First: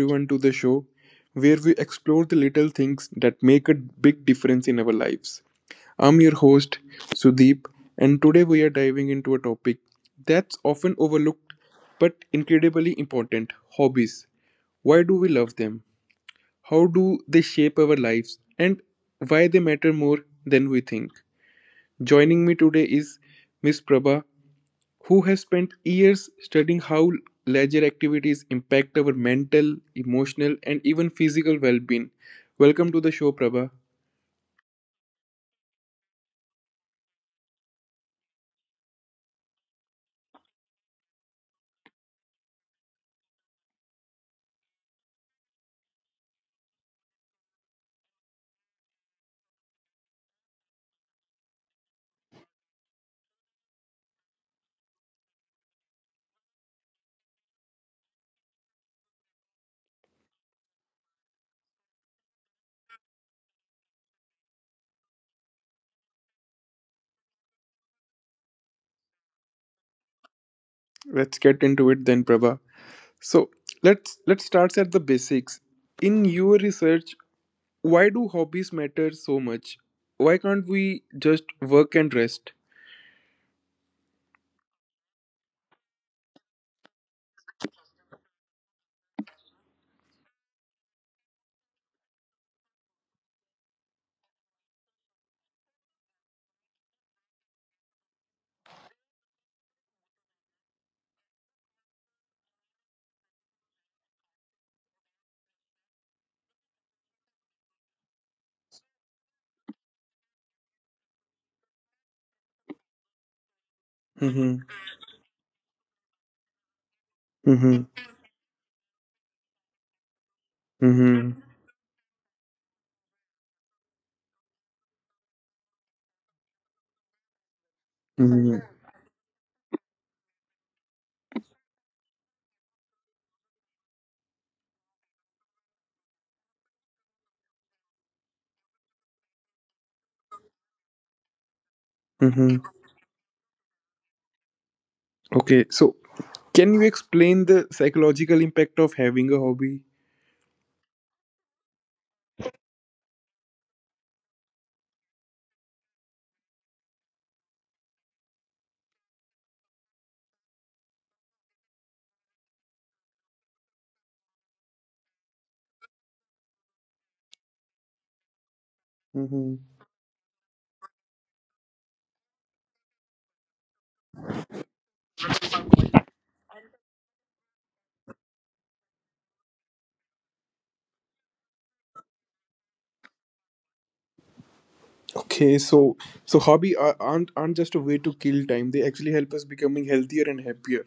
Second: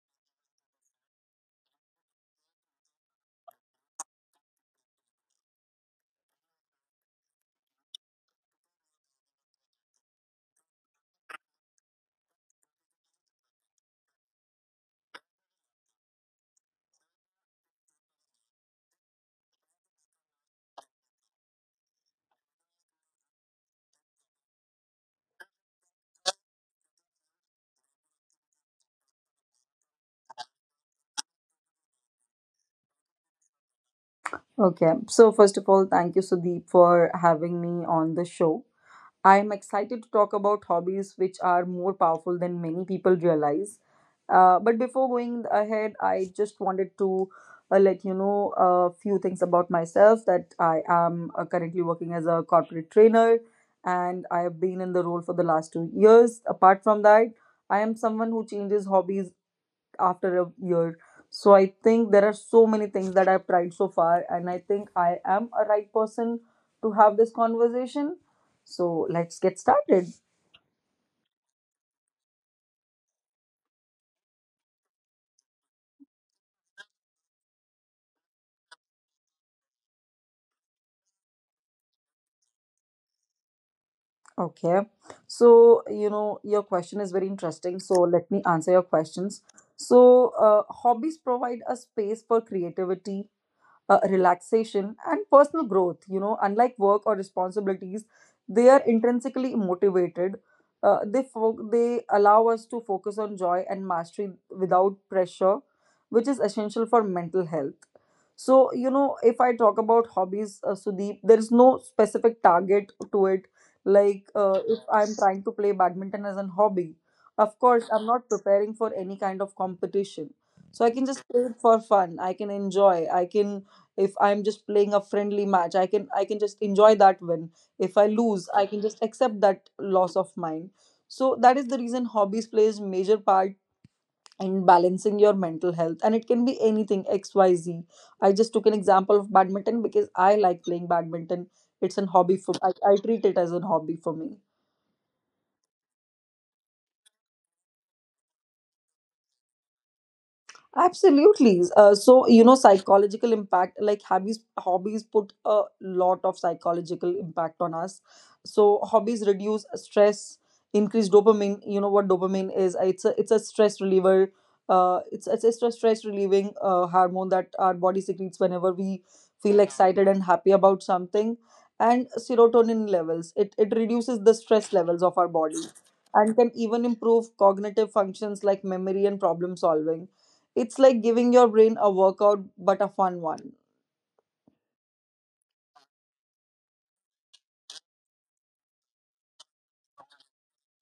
everyone to the show where we explore the little things that make a big difference in our lives. I'm your host Sudeep and today we are diving into a topic that's often overlooked but incredibly important, hobbies. Why do we love them? How do they shape our lives and why they matter more than we think? Joining me today is Miss Prabha who has spent years studying how leisure activities impact our mental, emotional, and even physical well being. Welcome to the show, Prabha. Okay, so first of all, thank you, Sudeep, for having me on the show. I'm excited to talk about hobbies which are more powerful than many people realize. But before going ahead, I just wanted to let you know a few things about myself, that I am currently working as a corporate trainer and I have been in the role for the last 2 years. Apart from that, I am someone who changes hobbies after a year. So I think there are so many things that I've tried so far, and I think I am a right person to have this conversation. So let's get started. Let's get into it then, Prabha. So let's start at the basics. In your research, why do hobbies matter so much? Why can't we just work and rest? Okay. So, you know, your question is very interesting. So let me answer your questions. So, hobbies provide a space for creativity, relaxation and personal growth, you know, unlike work or responsibilities. They are intrinsically motivated. They allow us to focus on joy and mastery without pressure, which is essential for mental health. So, you know, if I talk about hobbies, Sudeep, there is no specific target to it. Like, Mm-hmm. if I'm trying to play badminton as a hobby, of Mm-hmm. course I'm not preparing for any kind of competition. So I can just Mm-hmm. play it for fun. I can enjoy. I can If I'm just playing a friendly match, I can just enjoy that win. If I lose, Mm-hmm. I can just accept that loss of mine. So that is the reason hobbies plays major part in balancing your mental health, and it can be anything, xyz. I just took an example of badminton because I like playing badminton. It's an hobby for Mm-hmm. I treat it as a hobby for me. Okay, so can you explain the psychological impact of having a hobby? Absolutely. So, you know, psychological impact, like hobbies put a lot of psychological impact on us. So, hobbies reduce stress, increase dopamine. You know what dopamine is? It's a stress reliever. It's a stress relieving hormone that our body secretes whenever we feel excited and happy about something. And serotonin levels. It reduces the stress levels of our body and can even improve cognitive functions like memory and problem solving. It's like giving your brain a workout, but a fun one. Okay, so hobby are, aren't just a way to kill time. They actually help us becoming healthier and happier.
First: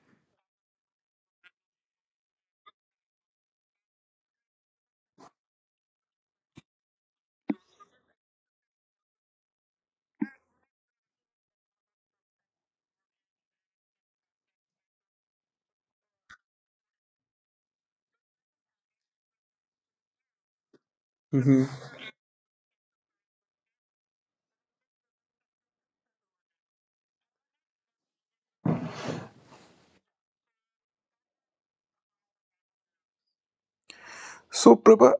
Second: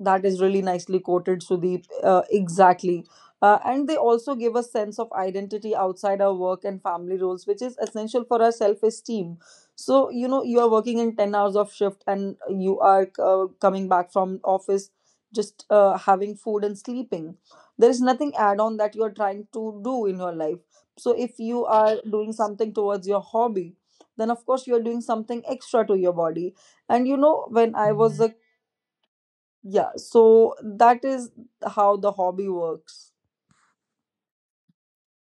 That is really nicely quoted, Sudeep. Exactly. And they also give a sense of identity outside our work and family roles, which is essential for our self esteem. So, you know, you are working in 10 hours of shift and you are coming back from office, just having food and sleeping. There is nothing add on that you are trying to do in your life. So, if you Hmm. are doing something towards your hobby, then of course you are doing something extra to your body. And you know, when I was a, yeah, so that is how the hobby works. So Prabha,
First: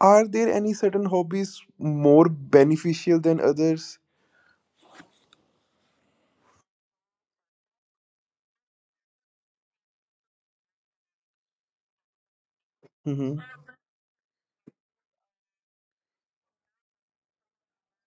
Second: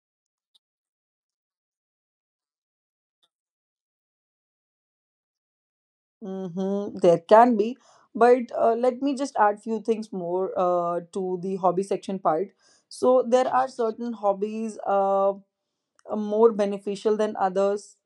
are there any certain hobbies more beneficial than others? Mm-hmm, there can be, but let me just add few things more to the hobby section part. So Mm-hmm. there are certain hobbies, more beneficial than others.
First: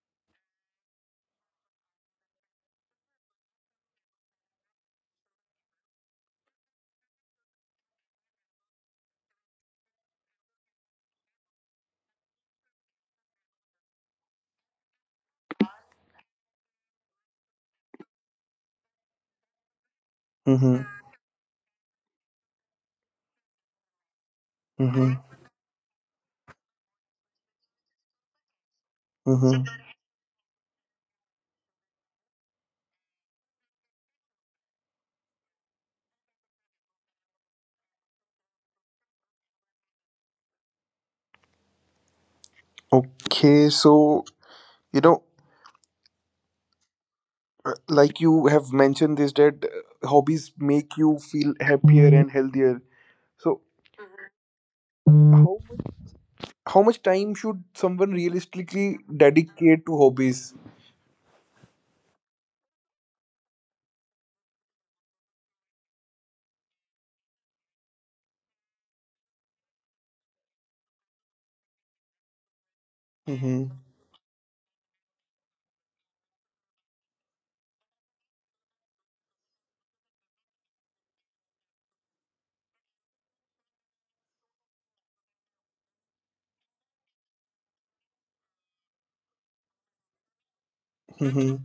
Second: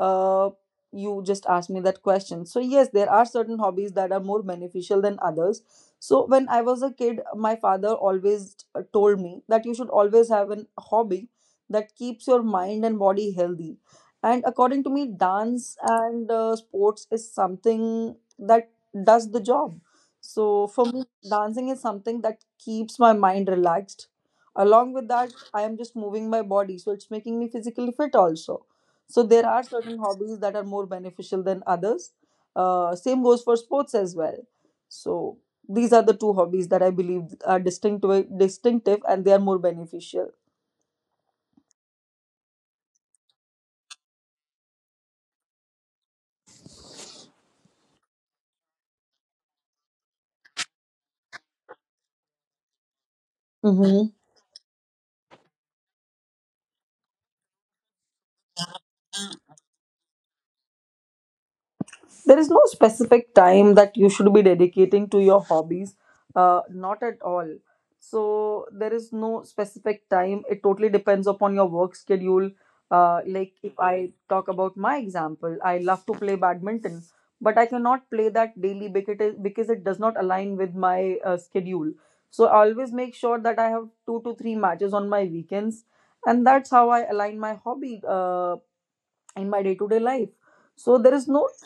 uh, you just asked me that question. So, yes, there are certain hobbies that are more beneficial than others. So, when I was a kid, my father always told me that you should always have a hobby that keeps your mind and body healthy. And according to me, dance and sports is something that does the job. So, Mm-hmm. for me, dancing is something that keeps my mind relaxed. Along with Mm-hmm. that, I am just moving my body, so it's making me physically fit also. So there Mm-hmm. are certain hobbies that are more beneficial than others. Same goes for sports as well. So these are the two hobbies that I believe are distinctive and they are more beneficial. Okay, so you know, uh, like you have mentioned this that hobbies make you feel happier and healthier. So Mm-hmm. how much, how much time should someone realistically dedicate to hobbies? There is no specific time that you should be dedicating to your hobbies, not at all. So there is no specific time. It totally depends upon your work schedule. Like, Mm-hmm. if I talk about my example, I love to play badminton, but I cannot play that daily because it does not align with my schedule. So I always make sure that I have two to three matches on my weekends, and that's how I align my hobby in my day to day life. So there is no Mm-hmm.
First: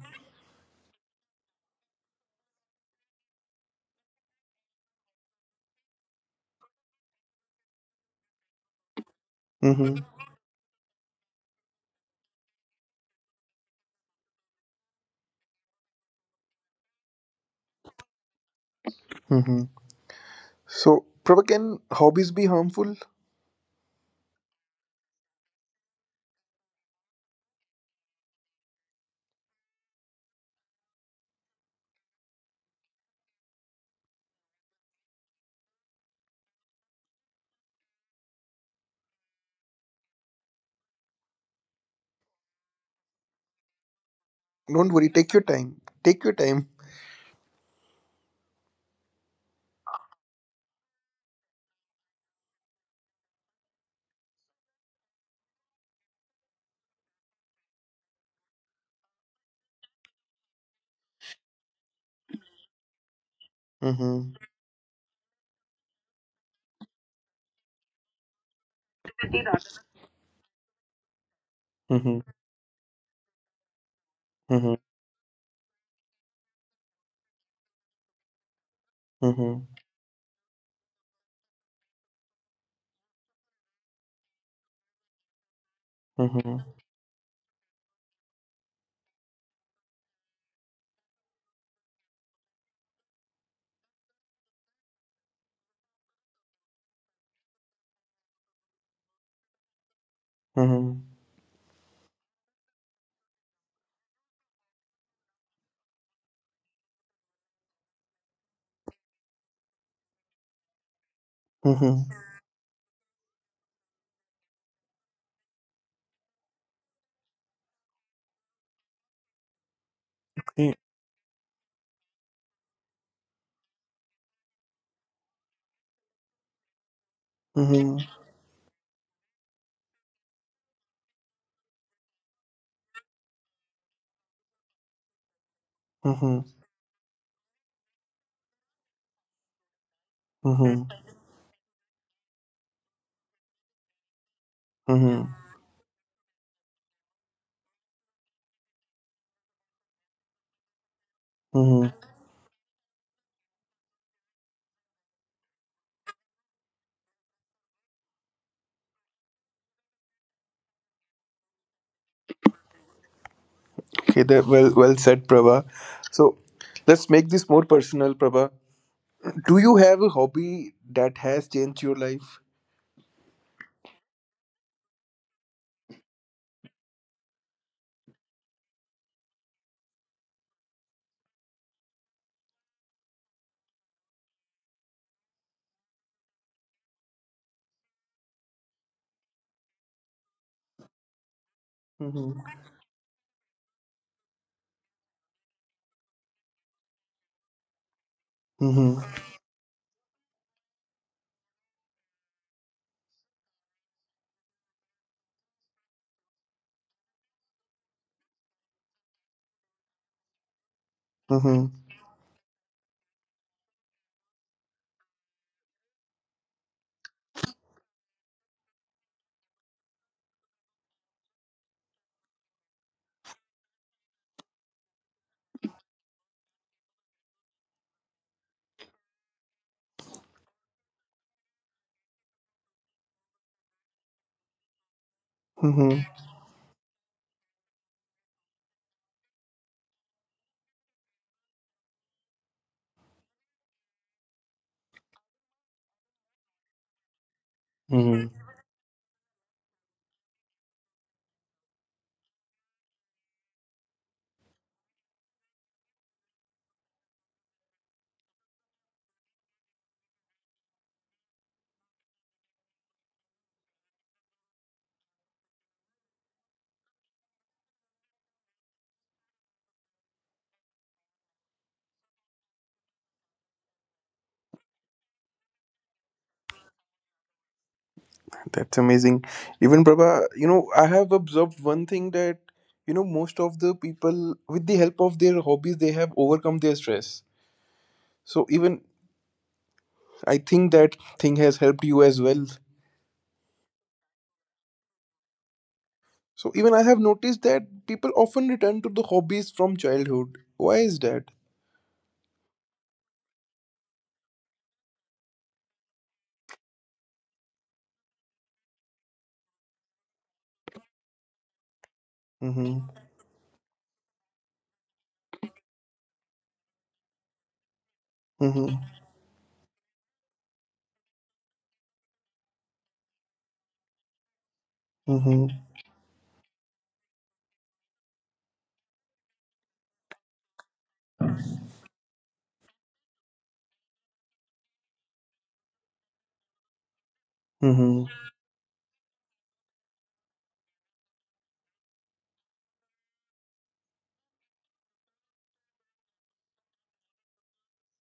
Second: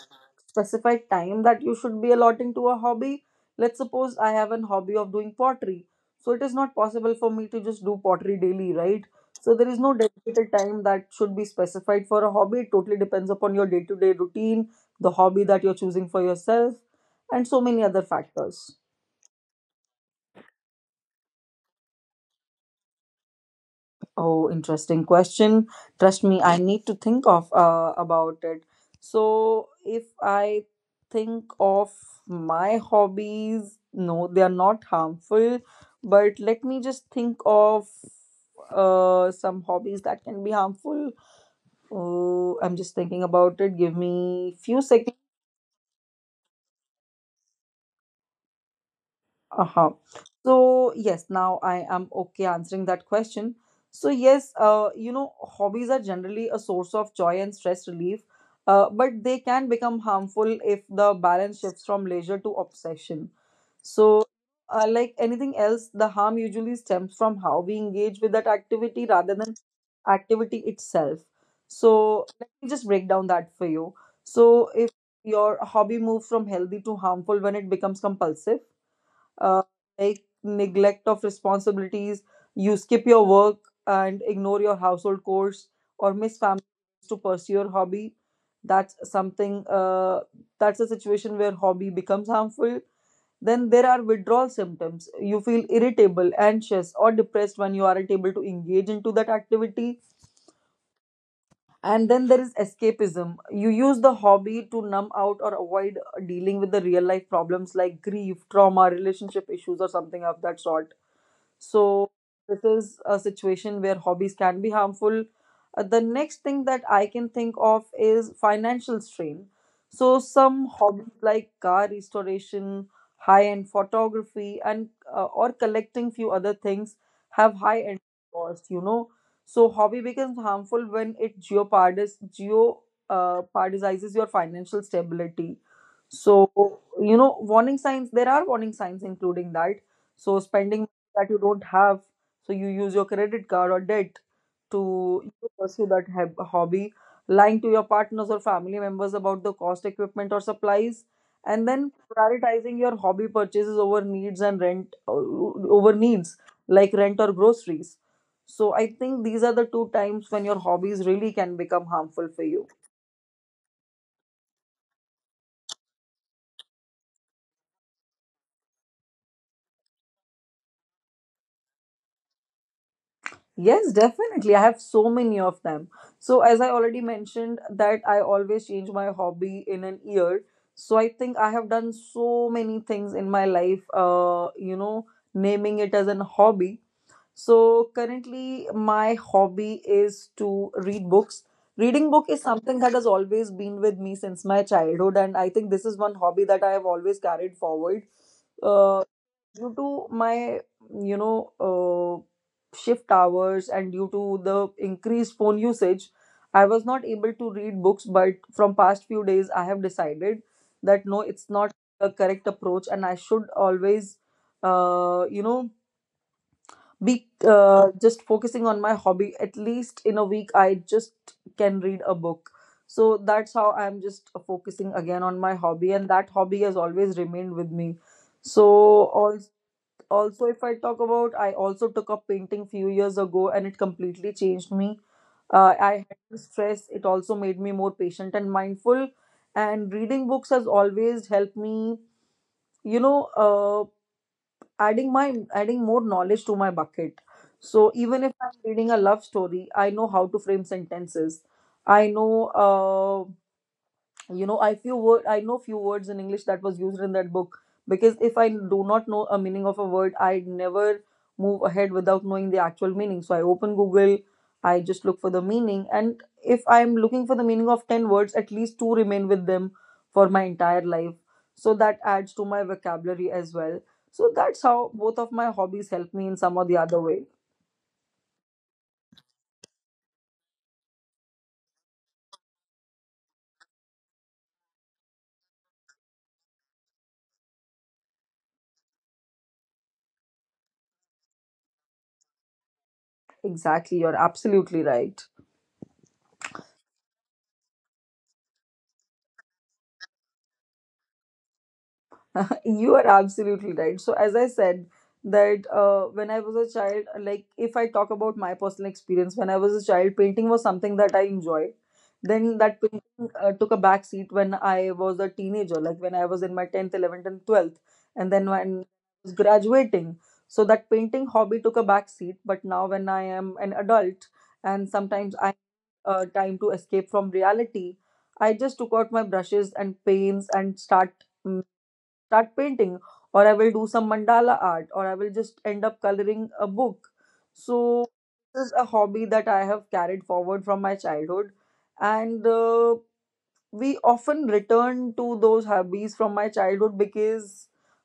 specific time that you should be allotting to a hobby. Let's suppose I have an hobby of doing pottery. So it is not possible for me to just do pottery daily, right? So there is no Mm-hmm. dedicated time that should be specified for a hobby. It totally depends upon your day to day routine, the hobby that you're choosing for yourself, and so many other factors. So, Prabha, can hobbies be harmful? Oh, interesting question. Trust me, I need to think of about it. So, if I think of my hobbies, no, they are not harmful, but let me just think of some hobbies that can be harmful. Oh, I'm just thinking about it. Give me few Don't worry, seconds. take your time. Take your time. Uh-huh. So, yes, now I am okay answering that question. So, yes, you know, hobbies are generally a source of joy and stress relief, but they can become harmful if the balance shifts from leisure to obsession. So, Mm-hmm. Like anything else, the harm usually stems from how we engage with that activity rather than activity itself. Mhm, So, let me just break down that for you. So, mhm, if your hobby moves from healthy to harmful when it becomes compulsive, uh, mhm, like neglect of responsibilities. You skip your work and ignore your household chores or miss mhm, family to pursue your hobby. That's something, that's a situation where hobby becomes harmful. Then there are withdrawal symptoms. You feel irritable, anxious, or depressed when you aren't able to engage into that activity. mhm, And then there is escapism. You use the hobby to numb out or avoid dealing with the real life problems like grief, trauma, relationship issues, or something of that sort. mhm, So this is a situation where hobbies can be harmful. The next thing that I can think of is financial strain. So some eh, hobbies like car restoration, high-end photography, and or collecting few other things have mhm, high-end costs. You know, so hobby becomes harmful when it jeopardizes your financial stability. mhm, So, you know, warning signs. There are warning signs including that. So mhm, spending that you don't have, so you use your credit card or debt to mhm, pursue that hobby, lying to your partners or family members about the cost equipment or supplies, and mhm. then prioritizing your hobby purchases over needs and rent o- over needs like rent or groceries. So I think these are the two times when your hobbies really can become harmful for you. Okay, that well said, Prabha. So let's make this more personal, Prabha. Do you have a hobby that has changed your life? Yes, definitely. I have so many of them. So, as I already mentioned, that I always change my hobby in an year. So, I think I have done so many things in my life, you know, naming it as an hobby. So, currently, my hobby is to read books. Reading book is Mm-hmm. something that has always been with me since my childhood, and I think this is one hobby that I have always carried forward. Uh, Mm-hmm. Due to my, you know, shift hours and due to the increased phone usage, I was not able to read books, but from past few days I have decided that no, it's not Mm-hmm. a correct approach, and I should always, you know, be, just focusing on my hobby, at least in a week I just can read a book. So that's how I'm just focusing again on my hobby, and that hobby has always remained with me. So, all also if I talk about, I also took up painting few years ago and it completely changed me. I Mm-hmm. had the stress, it also made me more patient and mindful. And reading books has always helped me, you know, adding more knowledge to my bucket. So even Mm-hmm. if I'm reading a love story, I know how to frame sentences. I know, you know, I know few words in English that was used in that book. Because if I do not know a meaning of a word, I never move ahead without knowing the actual meaning. So I open Google, I just look for the meaning, and if I'm looking for the meaning of 10 words, at least two remain with them for my entire life. So that adds to my vocabulary as well. So that's how both of my hobbies help me in some or the other way. That's amazing. Even Prabha, I have observed one thing that, most of the people, with the help of their hobbies, they have overcome their stress. So even I think that thing has helped you as well. Exactly, you're absolutely right. So even I have noticed that people often return to the hobbies from childhood. Why is that? You are absolutely right. So, as I said, that when I was a child, like if I talk about my personal experience, when I was a child, painting was something that I enjoyed. Then that Mm-hmm. painting took a back seat when I was a teenager, like when I was in my 10th, 11th, and 12th, and then when I Mm-hmm. was graduating. So, that painting hobby took a back seat. But now, when I am an adult and sometimes I Mm-hmm. Time to escape from reality, I just took out my brushes and paints and start painting, or I will do some mandala art, or I will just end up coloring a book. So Mm-hmm. this is a hobby that I have carried forward from my childhood. And We often return to those hobbies from my childhood because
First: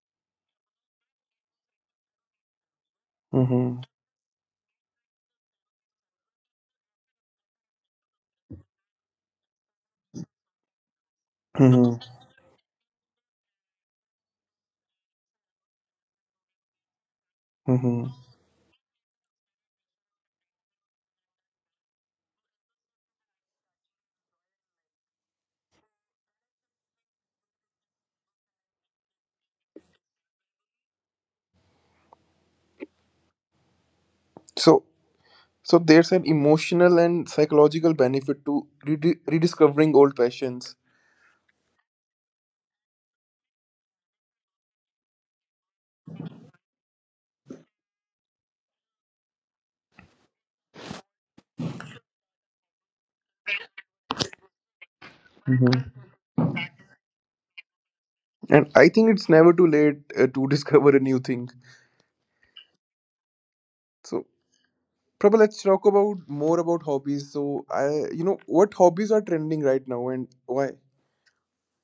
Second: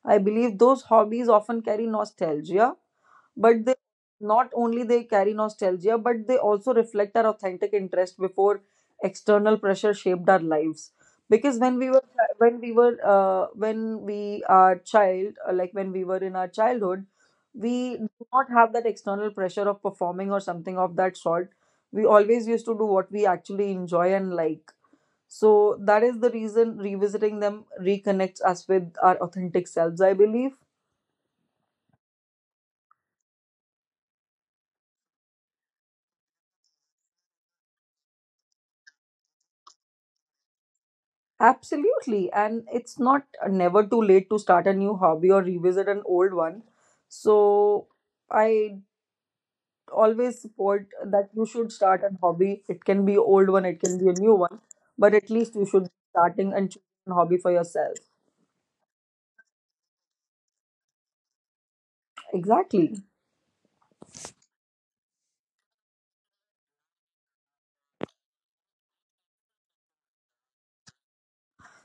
I believe those hobbies often carry nostalgia, but they Mm-hmm. not only they carry nostalgia, but they also reflect our authentic interest before external pressure shaped our lives. Because Mm-hmm. When we were when we are child like when we were in our childhood, we do Mm-hmm. not have that external pressure of performing or something of that sort. We always used to do what we actually enjoy and like. So that is the reason revisiting them reconnects us with our authentic selves, I believe. So so there's an emotional and psychological benefit to rediscovering old passions. Absolutely. And it's not never too late to start a new hobby or revisit an old one. So I always support that you should start a hobby. It can be old one, it can be a new one, but at least you should be starting and choosing a hobby for yourself. And I think it's never too late to discover a new thing. Exactly. So, Prabha, let's talk about more about hobbies. So, what hobbies are trending right now and why?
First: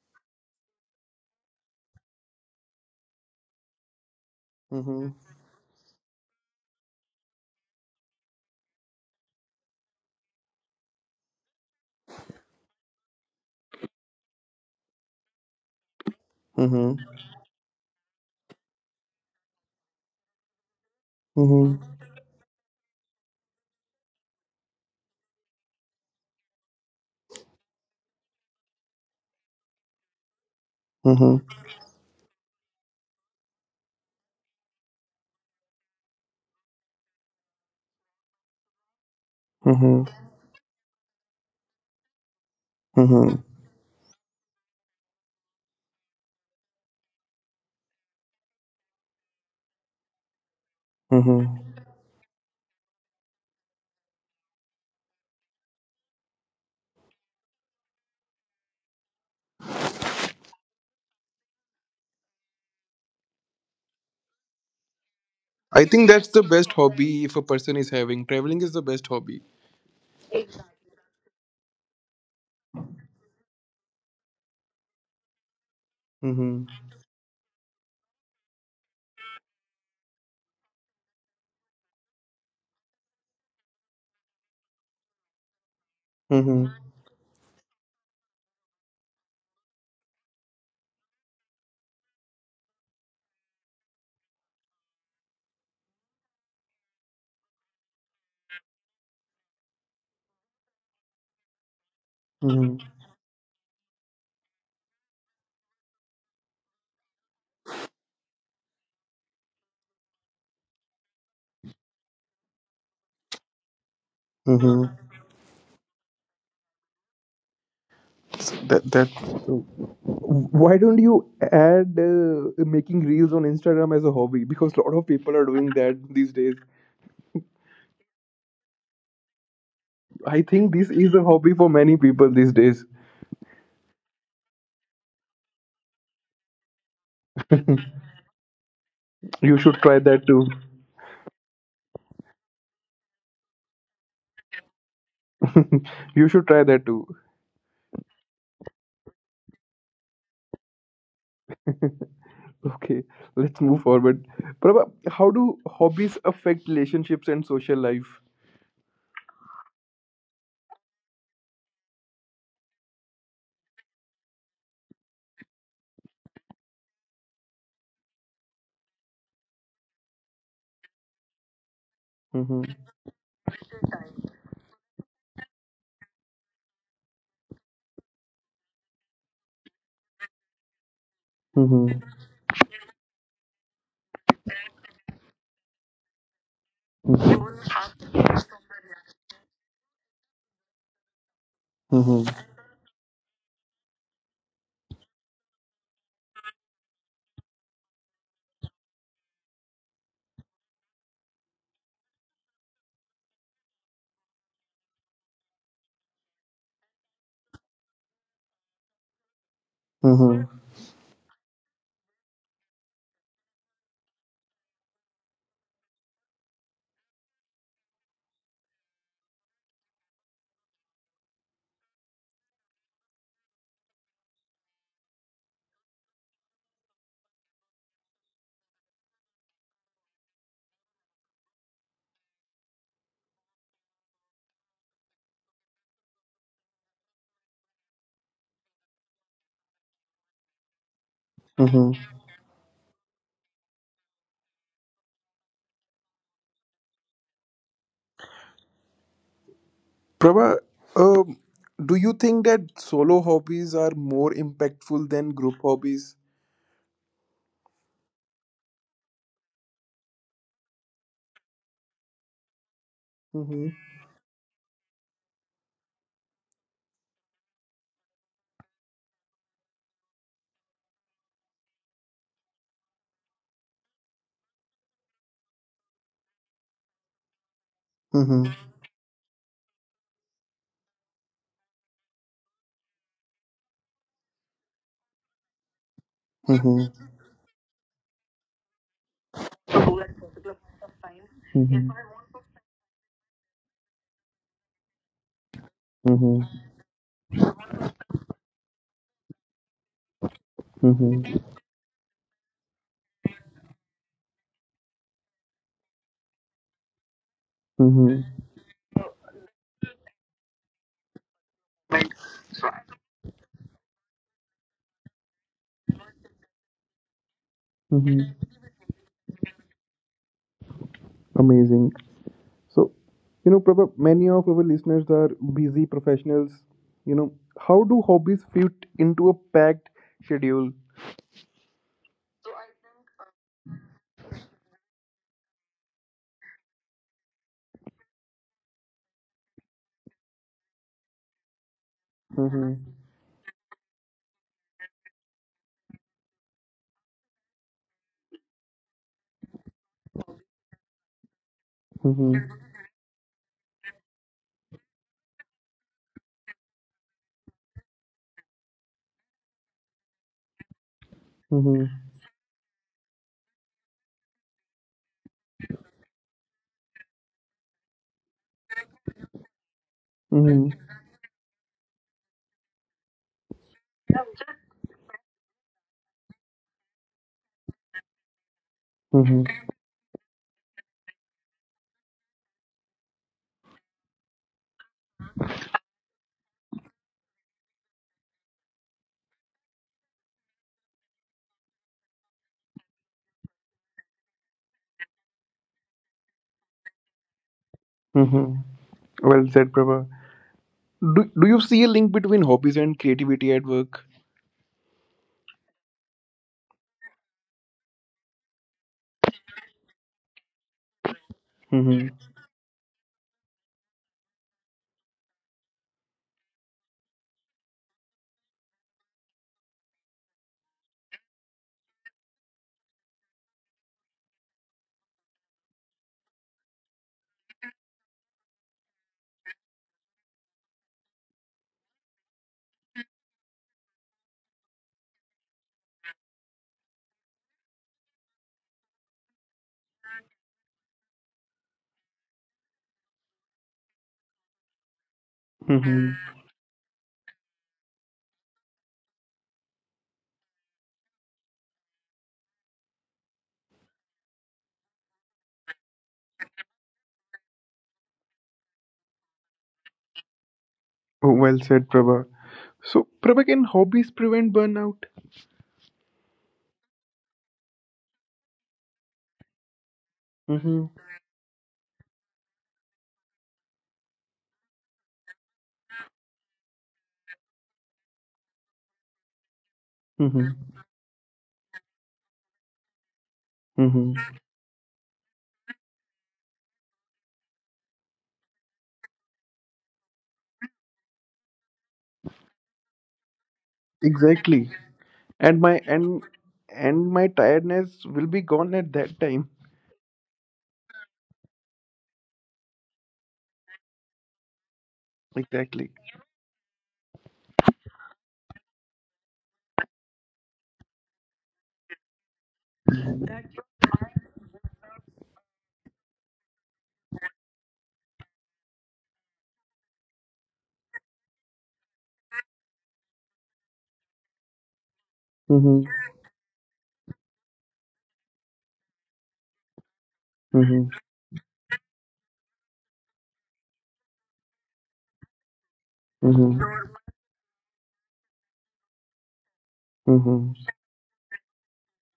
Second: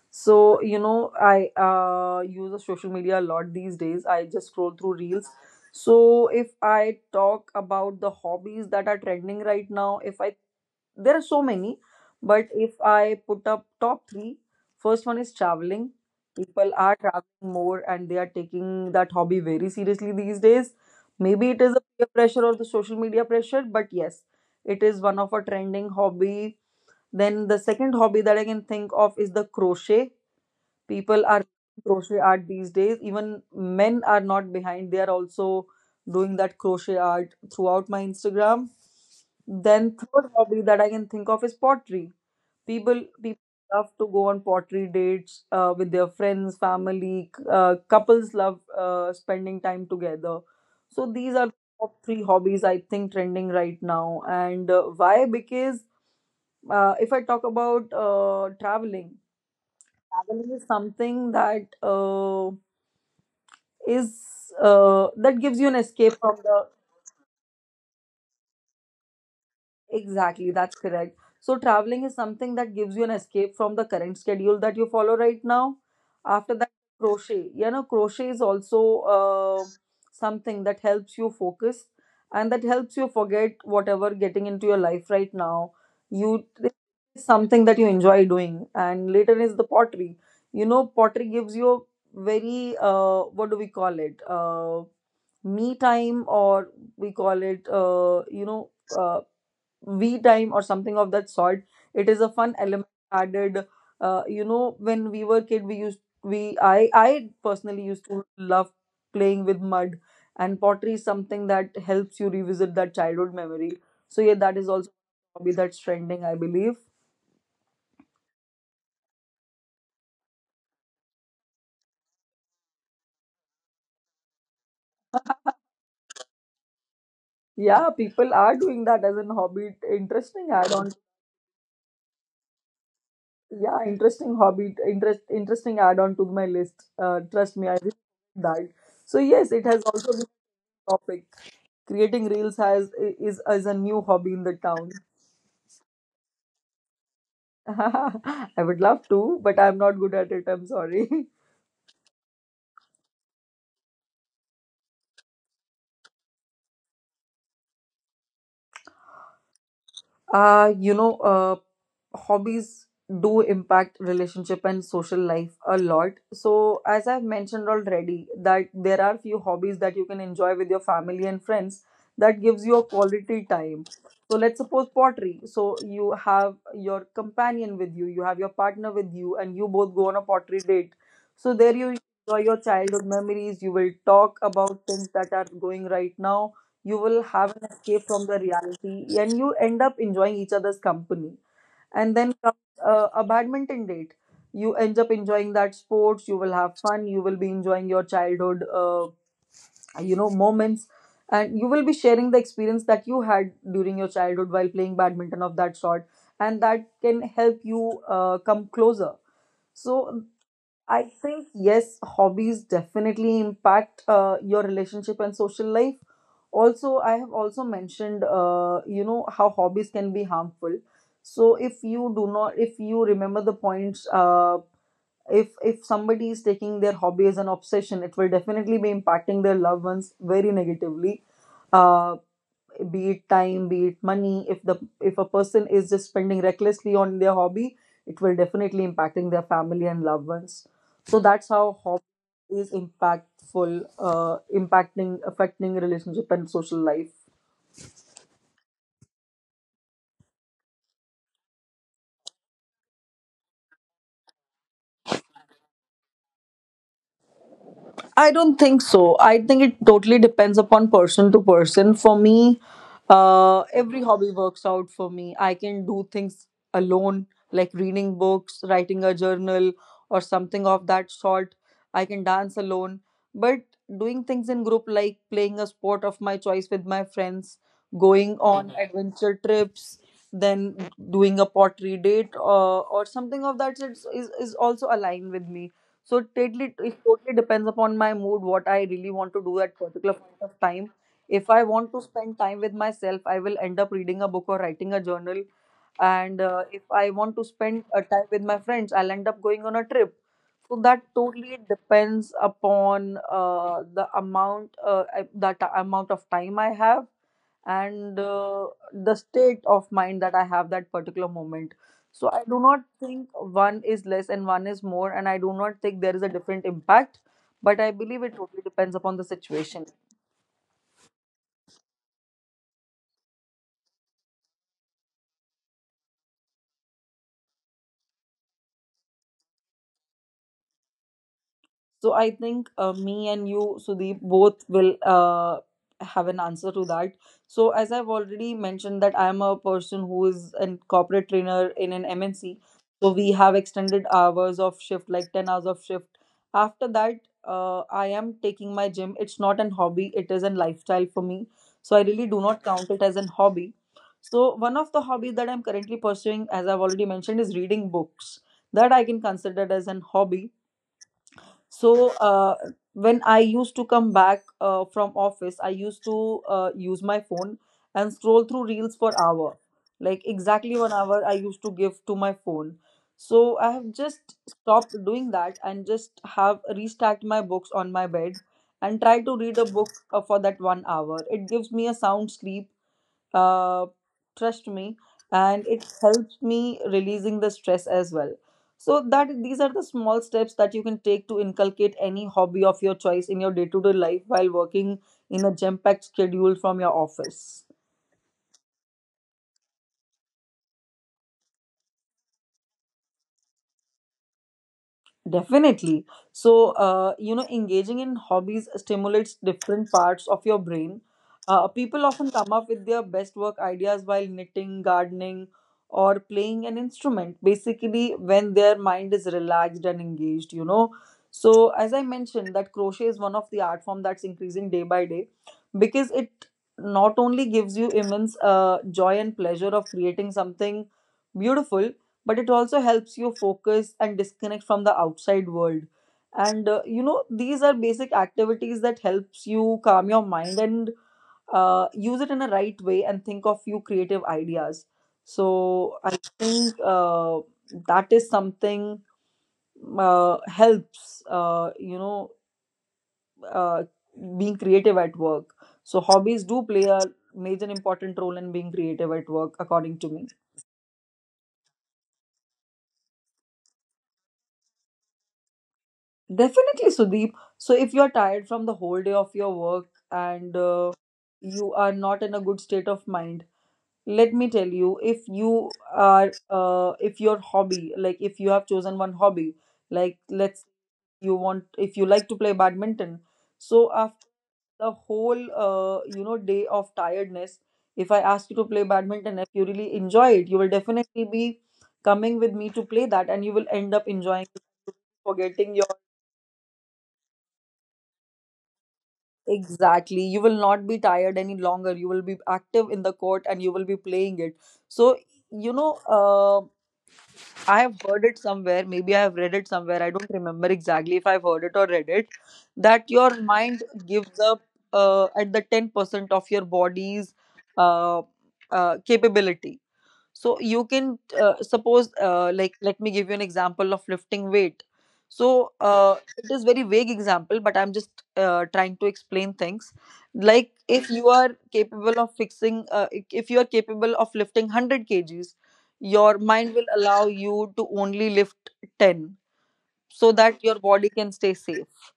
So, you know, I use the social media a lot these days. I just scroll through Mm-hmm. reels. So, if I talk about the hobbies that are trending right now, if I there are so many, but if I put up top three, first one is traveling. People are Mm-hmm. traveling more and they are taking that hobby very seriously these days. Maybe it is a Mm-hmm. peer pressure or the social media pressure, but yes, it is one of a trending hobby. Then the second hobby that I can think of is the crochet. People Mm-hmm. are crochet art these days. Even men are not behind, they are also doing that crochet art throughout my Instagram. Then Mm-hmm. third hobby that I can think of is pottery. People Mm-hmm. love to go on pottery dates with their friends, family, couples love spending time together. So these are the Mm-hmm. top three hobbies I think trending right now, and why? Because if I talk about traveling, traveling is something that is that gives you an I think escape that's from the the... best hobby if a person is having. Traveling is the best hobby. Exactly, that's correct. So, traveling is something that gives you an escape from the current schedule that you follow right now. After Mm-hmm. that, crochet. You know, crochet is also something that helps you focus and that helps you forget whatever getting into your life right now. You Mm-hmm. it's something that you enjoy doing, and later is the pottery. You know, pottery gives you a very what do we call it? Me time, or we call it you know. Uh, V time or something of that sort. It is a fun Mm-hmm. element added. You know, when we were kid, we used we I personally used to love playing with mud, and pottery is something that helps you revisit that childhood memory. So yeah, that is also Mm-hmm. a hobby that's trending, I believe. So that. So why don't you add making reels on Instagram as a hobby? Because a lot of people are doing that these days. Yeah, people are doing that as an hobby. I Interesting add think this on. is a hobby for many people these days. Yeah, interesting hobby. Interesting add on to my list. Trust me, I really like that. So yes, You it should has try also been that too. a topic. Creating reels has is a new hobby in the town. You should try that too. I would love to, but I'm not good at it. I'm sorry. Okay, let's move forward. Prabha, how do hobbies affect relationships and social life? Uh, you know, uh, Hobbies do impact relationship and social life a lot. So as I've mentioned already, that there are few hobbies that you can enjoy with your family and friends that gives Mm-hmm. you a quality time. So let's suppose pottery. So you have your companion with you, you have your partner with you, and you both go on a pottery date. So there you Mm-hmm. enjoy your childhood memories, you will talk about things that are going right now, you will have an escape from the reality, and you end up enjoying each other's company. And Mm-hmm. then comes a badminton date. You end up enjoying that sports, you will have fun, you will be enjoying your childhood you know moments, and you will be sharing the experience that you had during your childhood while playing badminton of that sort, and that can help you come closer. So Mm-hmm. I think yes, hobbies definitely impact your relationship and social life. Also, I have also mentioned, you know, how hobbies can be harmful. So if you do not, if you remember the points, if somebody is taking their hobby as an obsession, it will definitely be impacting their loved ones very negatively. Uh, be it time, be it money, if a person is just spending recklessly on their hobby, it will definitely impacting their family and loved ones. So that's how Mm-hmm. hobby is impactful impacting affecting relationship and social life. Prabha, um, do you think that solo hobbies are more impactful than group hobbies? I don't think so. I think it totally depends upon person to person. For me, Mm-hmm. every hobby works out for me. I can do things alone, like reading books, writing a journal, or something of that sort. I can dance alone. But doing things in group, like playing a sport of my choice with my friends, going Mm-hmm. on Mhm. adventure trips, then doing a pottery date, or something of that sort, is also aligned with me. So it Mm-hmm. totally depends upon my mood, what I really want to do at particular point of time. If I Mm-hmm. want to spend time with myself, I will end up reading a book or writing a journal. And Mm-hmm. If I want to spend a time with my friends, I'll end up going on a trip. So that totally depends upon that amount of time I have and Mm-hmm. The state of mind that I have that particular moment. So I do not think one is less and one is more, and I do not think there is a different impact. But I believe it Mm-hmm. totally depends upon the situation. Amazing. So, Prabha, many of our listeners are busy professionals. You know, how do hobbies fit into a packed schedule? So I think me and you, Sudeep, both will have an answer to that. So as I've already mentioned that I am a person who is a corporate trainer in an MNC. Mhm, So we have extended hours of shift, like 10 hours of shift. After that, I am taking my gym. It's not an hobby, it is a lifestyle for me. So I really mhm, do not count it as an hobby. So one of the hobbies that I'm currently pursuing, as I've already mentioned, is reading books. That I can consider as an hobby. mhm, So when I used to come back from office, I used to use my phone and scroll through reels for hour. Like mhm, exactly 1 hour I used to give to my phone. So I have just stopped doing that and just have restacked my books on my bed and try to mhm, read a book for that 1 hour. It gives me a sound sleep, uh, trust me, and it helps me releasing the stress as well. So that these are the small steps that you can take to inculcate any hobby of your choice in your day-to-day life while working in a jam-packed schedule from your office. mhm. Well said, Prabha. Do you see a link between hobbies and creativity at work? Definitely. So, you know, engaging in hobbies stimulates different parts of your brain. People Mhm, often come up with their best work ideas while knitting, gardening, or playing an instrument, basically, when their mind is relaxed and engaged, you know. So, as I mentioned, that crochet is one of the art form that's increasing day by day, because it not only gives you immense joy and pleasure of creating something beautiful, but it also helps you focus and disconnect from the outside world. And you know, these are basic activities that helps you calm your mind and use it in a right way and think of few creative ideas. So I mhm. think that is something helps you know uh, being creative at work. So hobbies do play a major important role in being creative at work according to me. Oh, well said, Prabha. So, Prabha, can hobbies prevent burnout? Definitely, Sudeep. So, if you're tired from the whole day of your work and Mhm, you are not in a good state of mind. Let me tell you, if your hobby, like if you have chosen one hobby, like mhm, let's you want, if you like to play badminton, so mhm. after the whole, day of tiredness, if I ask you to play badminton, if you really enjoy it, you will definitely be coming with me to play that, and you will end up enjoying, Exactly. it, And forgetting my your... and and my tiredness will be gone at that time. Exactly. You will not be tired any longer. You will be active in the court and you will be playing it. So, you Exactly. know, uh, I have heard it somewhere. Maybe I have read it somewhere. I don't remember exactly if I've heard it or read it. That your mind gives up at the 10% of your body's uh, capability. So you can, suppose, like let me give you an example of lifting weight. So Mhm. It is very vague example but I'm just trying to explain things. Like Mhm. if you are capable of fixing, if you are capable of lifting 100 kgs, your Mhm. mind will allow you to only lift 10 so Mhm. that your body can stay safe.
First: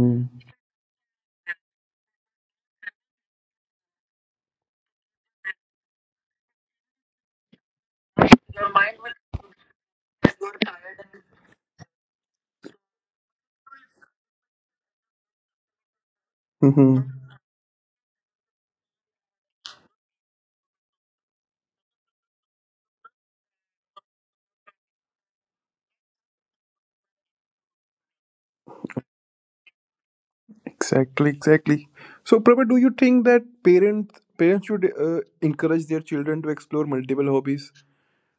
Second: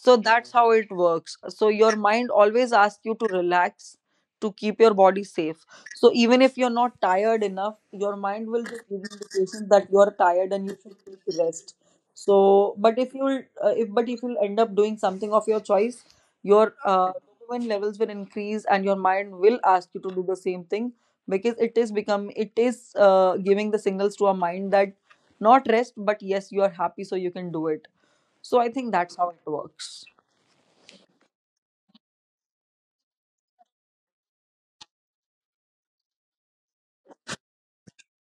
So that's how it works. So your mind always asks you to relax to keep your body safe. So even if you're not tired enough, your mind will just give indications that you're tired and you should take rest. So, but if you'll, if but if you'll end up doing something of your choice, your Mhm. Dopamine levels will increase and your mind will ask you to do the same thing because it is giving the signals to our mind that not rest, but yes, you are happy, so you can do it. So I think that's how it works. Exactly. Exactly. So, Prabha, do you think that parents should encourage their children to explore multiple hobbies?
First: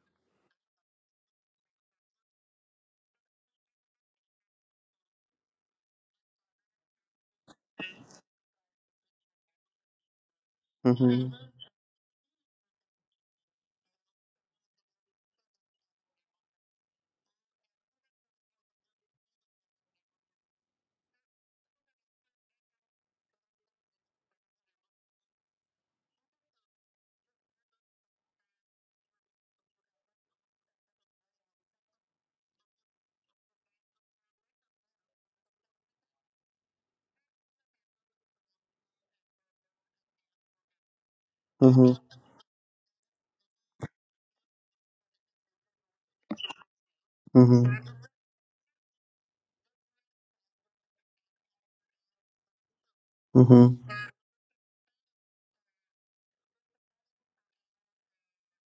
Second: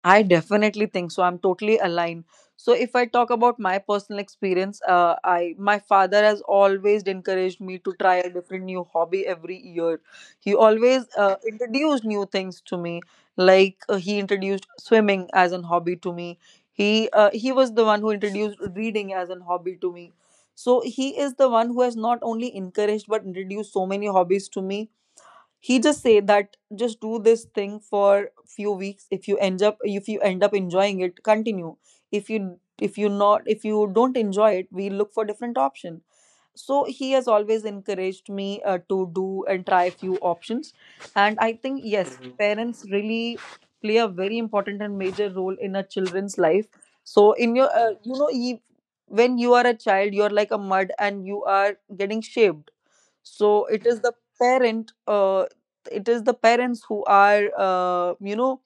I definitely think so. I'm totally aligned. So if I talk about my personal experience, I my father has always encouraged me to try a different new hobby every year. He always Mhm. Introduced new things to me. Like he introduced swimming as an hobby to me. He was the one who introduced reading as an hobby to me. So he is the one who has not only encouraged but introduced so many hobbies to me. He just say that just do this thing for few weeks. If you end up enjoying it, continue. If you don't enjoy it, we look for different option. So he has always encouraged me to do and try a few options. And I think Mhm. yes. Mhm. Parents really play a very important and major role in a children's life. So in your, Mhm. E- when you are a child you are like a mud and you are getting shaped. So it Mhm. is the parent, it is the parents who are,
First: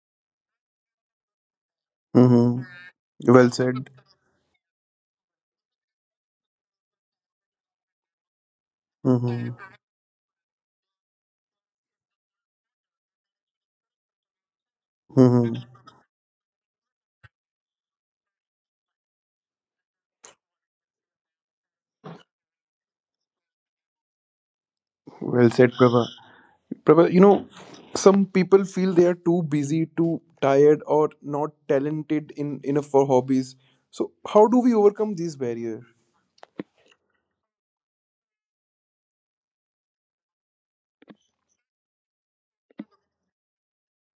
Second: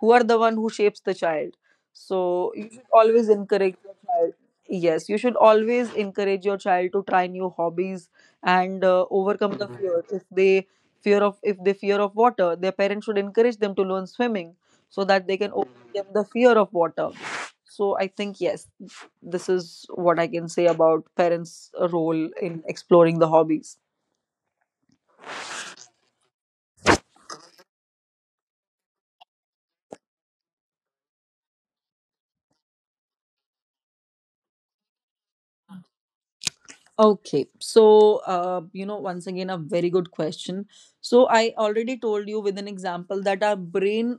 who are the one who shapes the child. So Mhm. you should always Well encourage said. your child. Yes, you should always encourage your child to try new hobbies and Mhm. overcome the Mhm. fear. If they fear of, if they fear of water, their parents should encourage them to learn swimming so that they can Mhm. overcome the fear of water. So I think yes, this is what I can say about parents role in exploring the hobbies. Well said, Prabha. Prabha, some people feel they are too busy, too tired, or not talented in enough for hobbies. So, how do we overcome these barriers? Okay, so once again, a very good question. So I already told you with an example that our brain,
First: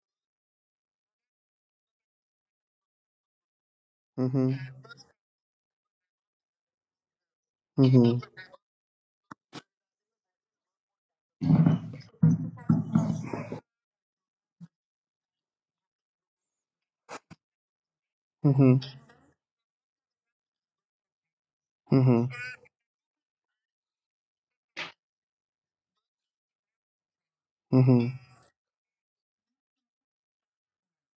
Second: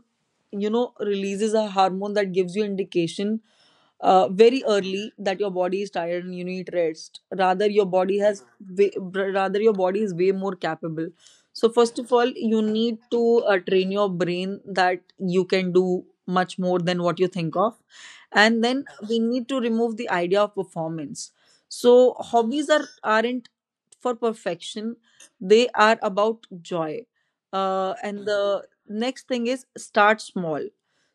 releases a hormone that gives you indication Mm-hmm. very early that your body is tired and you need rest, rather your body Mm-hmm. has way, rather your body is way more capable. So first of all you need to train your brain that you can do much more than what you think of. And then Mm-hmm. we need to remove the idea of performance. So Mm-hmm. hobbies are aren't for perfection, they are about joy, Mm-hmm. and the next thing is start small.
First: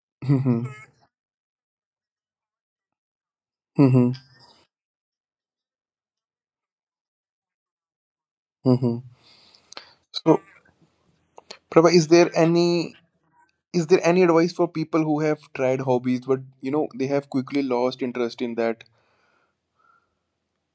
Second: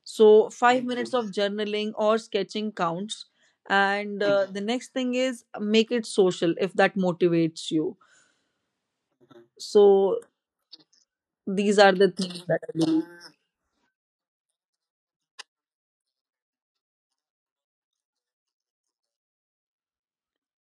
So, Mm-hmm. 5 minutes of journaling or sketching counts. Mm-hmm. And the next thing is make it social if that motivates you. Mm-hmm. So, So, these Prabha, are is the there things that I any do. is there any advice for people who have tried hobbies but they have quickly lost interest in that?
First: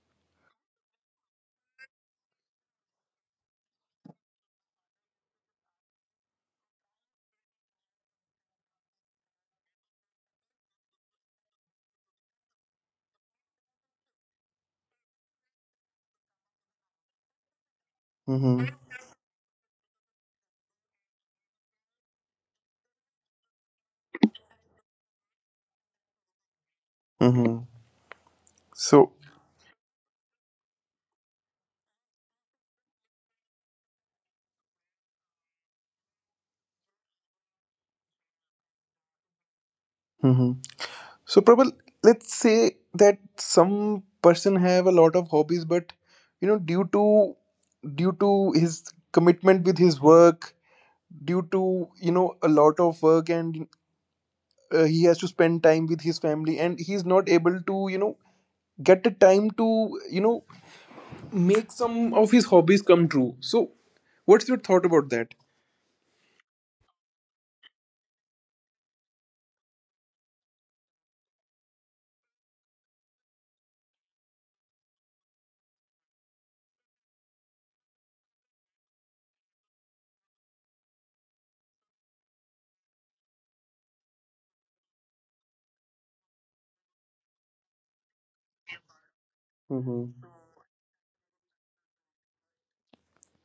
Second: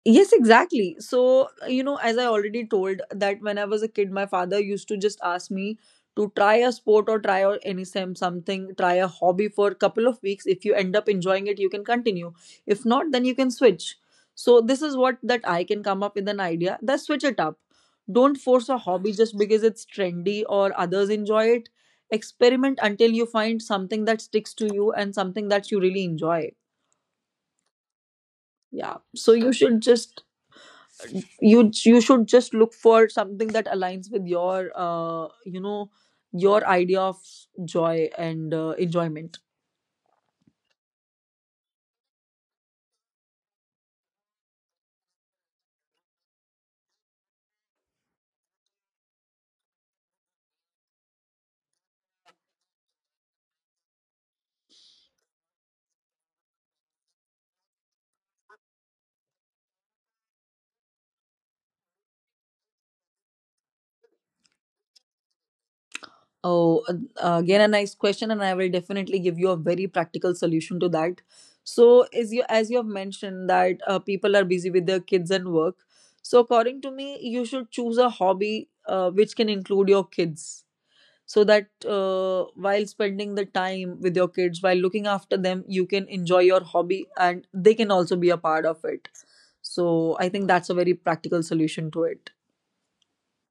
Yes, exactly. So, you know, as I already told, that when I was a kid, my father used to just ask me to try a sport or try or any sem something, try a hobby for a couple of weeks. If you end up enjoying it, you can continue. If not, then you can switch. So this is what that I can come up with an idea. That switch it up. Don't force Mm-hmm. a hobby just because it's trendy or others enjoy it. Experiment until you find something that sticks to you and something that you really enjoy. Mm-hmm. Yeah. So. So you should just, you should just look for something that aligns with your, your idea of joy and enjoyment. So Prabal, let's say that some person have a lot of hobbies, but you know, due to due to his commitment with his work, due to a lot of work, and he has to spend time with his family, and he's not able to get the time to make some of his hobbies come true. So, what's your thought about that? Oh, again a nice question. And I will definitely give you a very practical solution to that. So as you have mentioned that people are busy with their kids and work. So according to me, you should choose a hobby which can include your kids so that while spending the time with your kids while looking after them, you can enjoy your hobby and they can also be a part of it. So I Hmm. think that's a very practical solution to it.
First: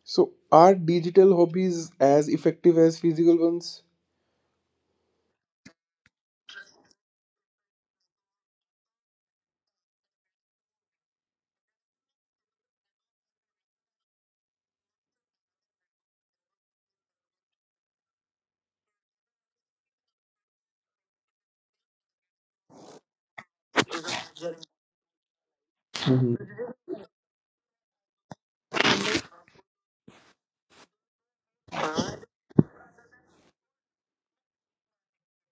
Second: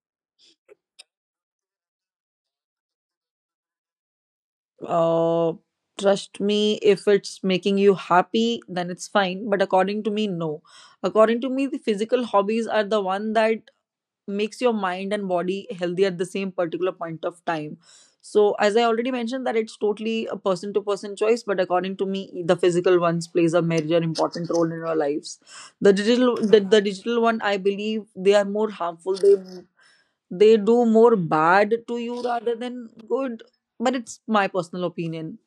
So, are digital hobbies as effective as physical ones? uh, Trust me, if it's making you happy then it's fine, but according to me no. According to me the physical hobbies are the one that makes your mind and body healthy at the same particular point of time. So as I already mentioned that it's totally a person to person choice, but according to me the physical ones plays a major important role in our lives. The digital, the digital one I believe they are more harmful, they do more bad to you rather than good. But it's my personal opinion.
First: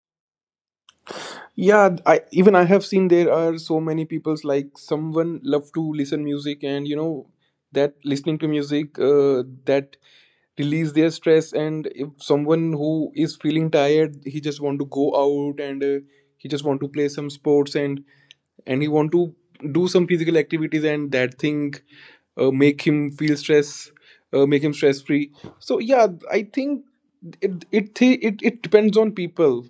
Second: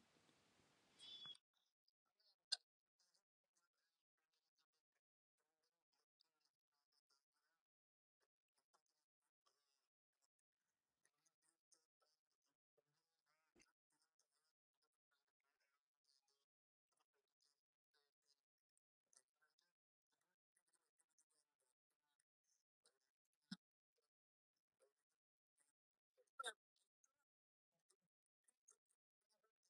Yeah, I even I have seen there are so many people's like someone love to listen music and that listening to music that release their stress and if someone who is feeling tired he just want to go out and he just want to play some sports and he want to do some physical activities and that thing make him feel stress, make him stress free. So yeah, I think it it thi- it depends on people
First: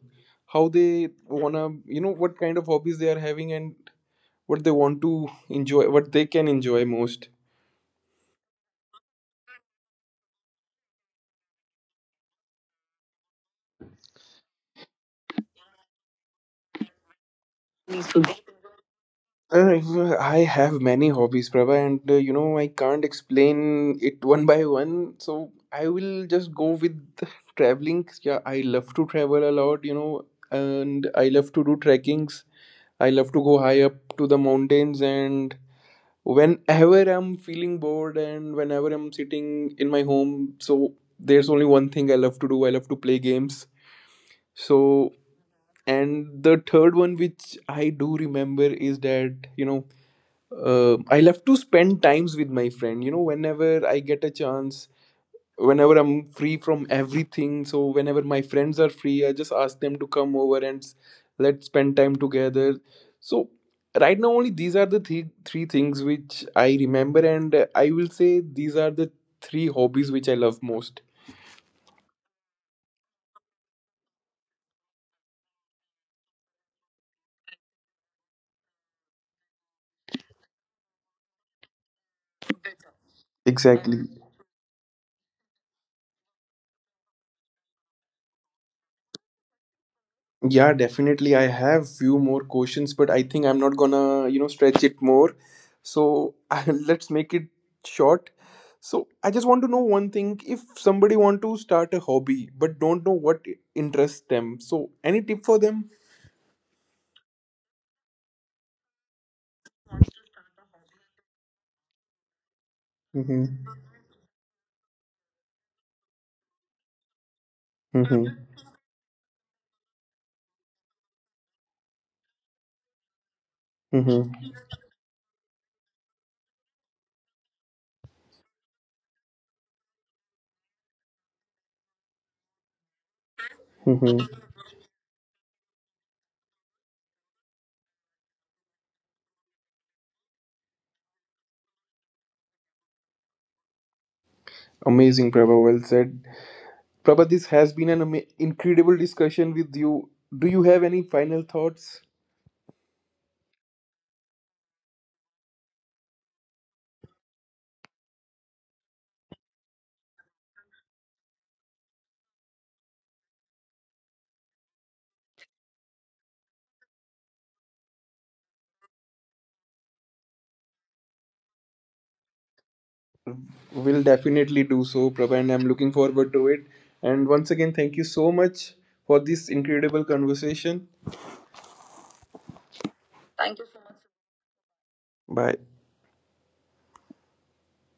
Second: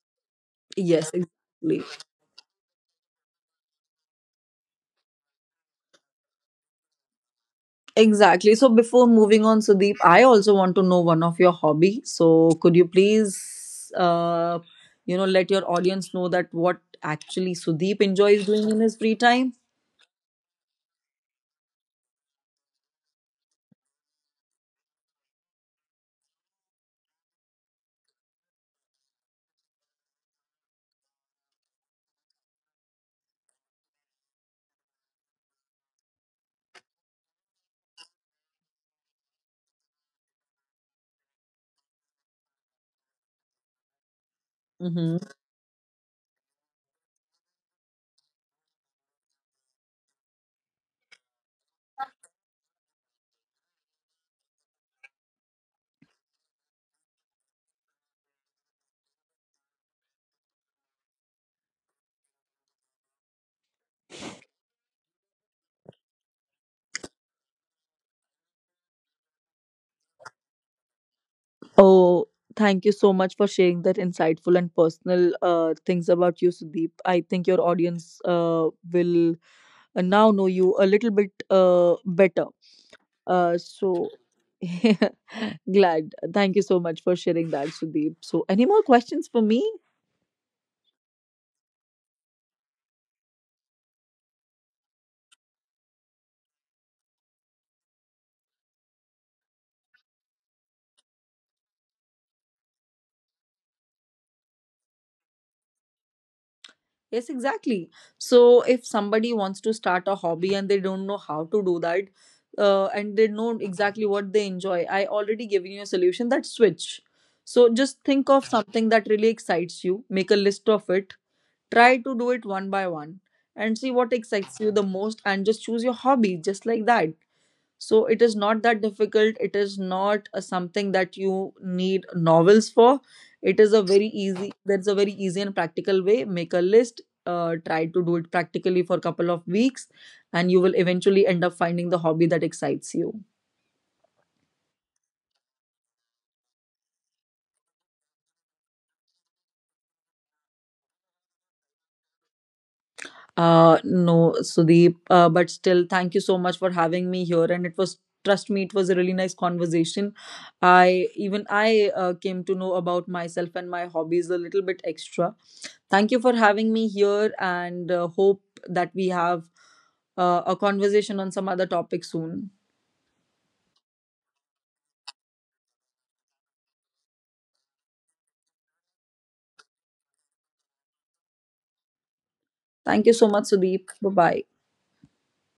how they Yes, wanna exactly. What kind of hobbies they are having and what they want to enjoy, what they can enjoy most. Exactly. So before moving on, Sudeep, I also want to know one of your hobby. So could you please, uh, let your audience know that what actually Sudeep enjoys doing in his free time? I have many hobbies, Prabha, and you know I can't explain it one by one. So I will just go with traveling. Yeah, I love to travel a lot, and I love to do trekkings. I love to go high up to the mountains and whenever I'm feeling bored and whenever I'm sitting in my home, so there's only one thing I love to do. I love to play games. So Mm-hmm. and the third one which I do remember is that, I love to spend times with my friend. Whenever I get a chance, whenever I'm free from everything so whenever my friends are free I just ask them to come over and let's spend time together so right now only these are the three things which I remember and I will say these are the three hobbies which I love most. Oh, thank you so much for sharing that insightful and personal things about you, Sudeep. I think your audience will now know you a little bit better. Exactly. So, glad. Thank you so much for sharing that, Sudeep. So, any more questions for me? Yeah, definitely. I have few more questions, but I think I'm not gonna, stretch it more. So let's make it short. So I just want to know one thing. If somebody want to start a hobby but don't know what interests them, so any tip for them? Yes, exactly. So if somebody wants to start a hobby and they don't know how to do that, and they know Mm-hmm. exactly what they enjoy, I already given you a solution that switch. So just Mm-hmm. think of something that really excites you, make a list of it, try to do it one by one, and see what Mm-hmm. excites you the most, and just choose your hobby just like that. So it is not that difficult. It is not a something that you need novels for. It is a very Mm-hmm. easy. That's a very easy and practical way. Make a list. Try to do it practically for a couple of weeks, and you will eventually end up finding the hobby that excites you. Amazing, Prabha. Well said. Prabha, this has been an incredible discussion with you. Do you have any final thoughts? No, Sudeep, but still, thank you so much for having me here. And it was, trust me, it was a really nice conversation. I came to know about myself and my hobbies a little bit extra. Thank you for having me here, and hope that we have a conversation on some other topic soon. Will definitely do so, Prabha, and I'm looking forward to it. And once again, thank you so much for this incredible conversation. Thank you so much, Sudeep. Bye bye. Bye.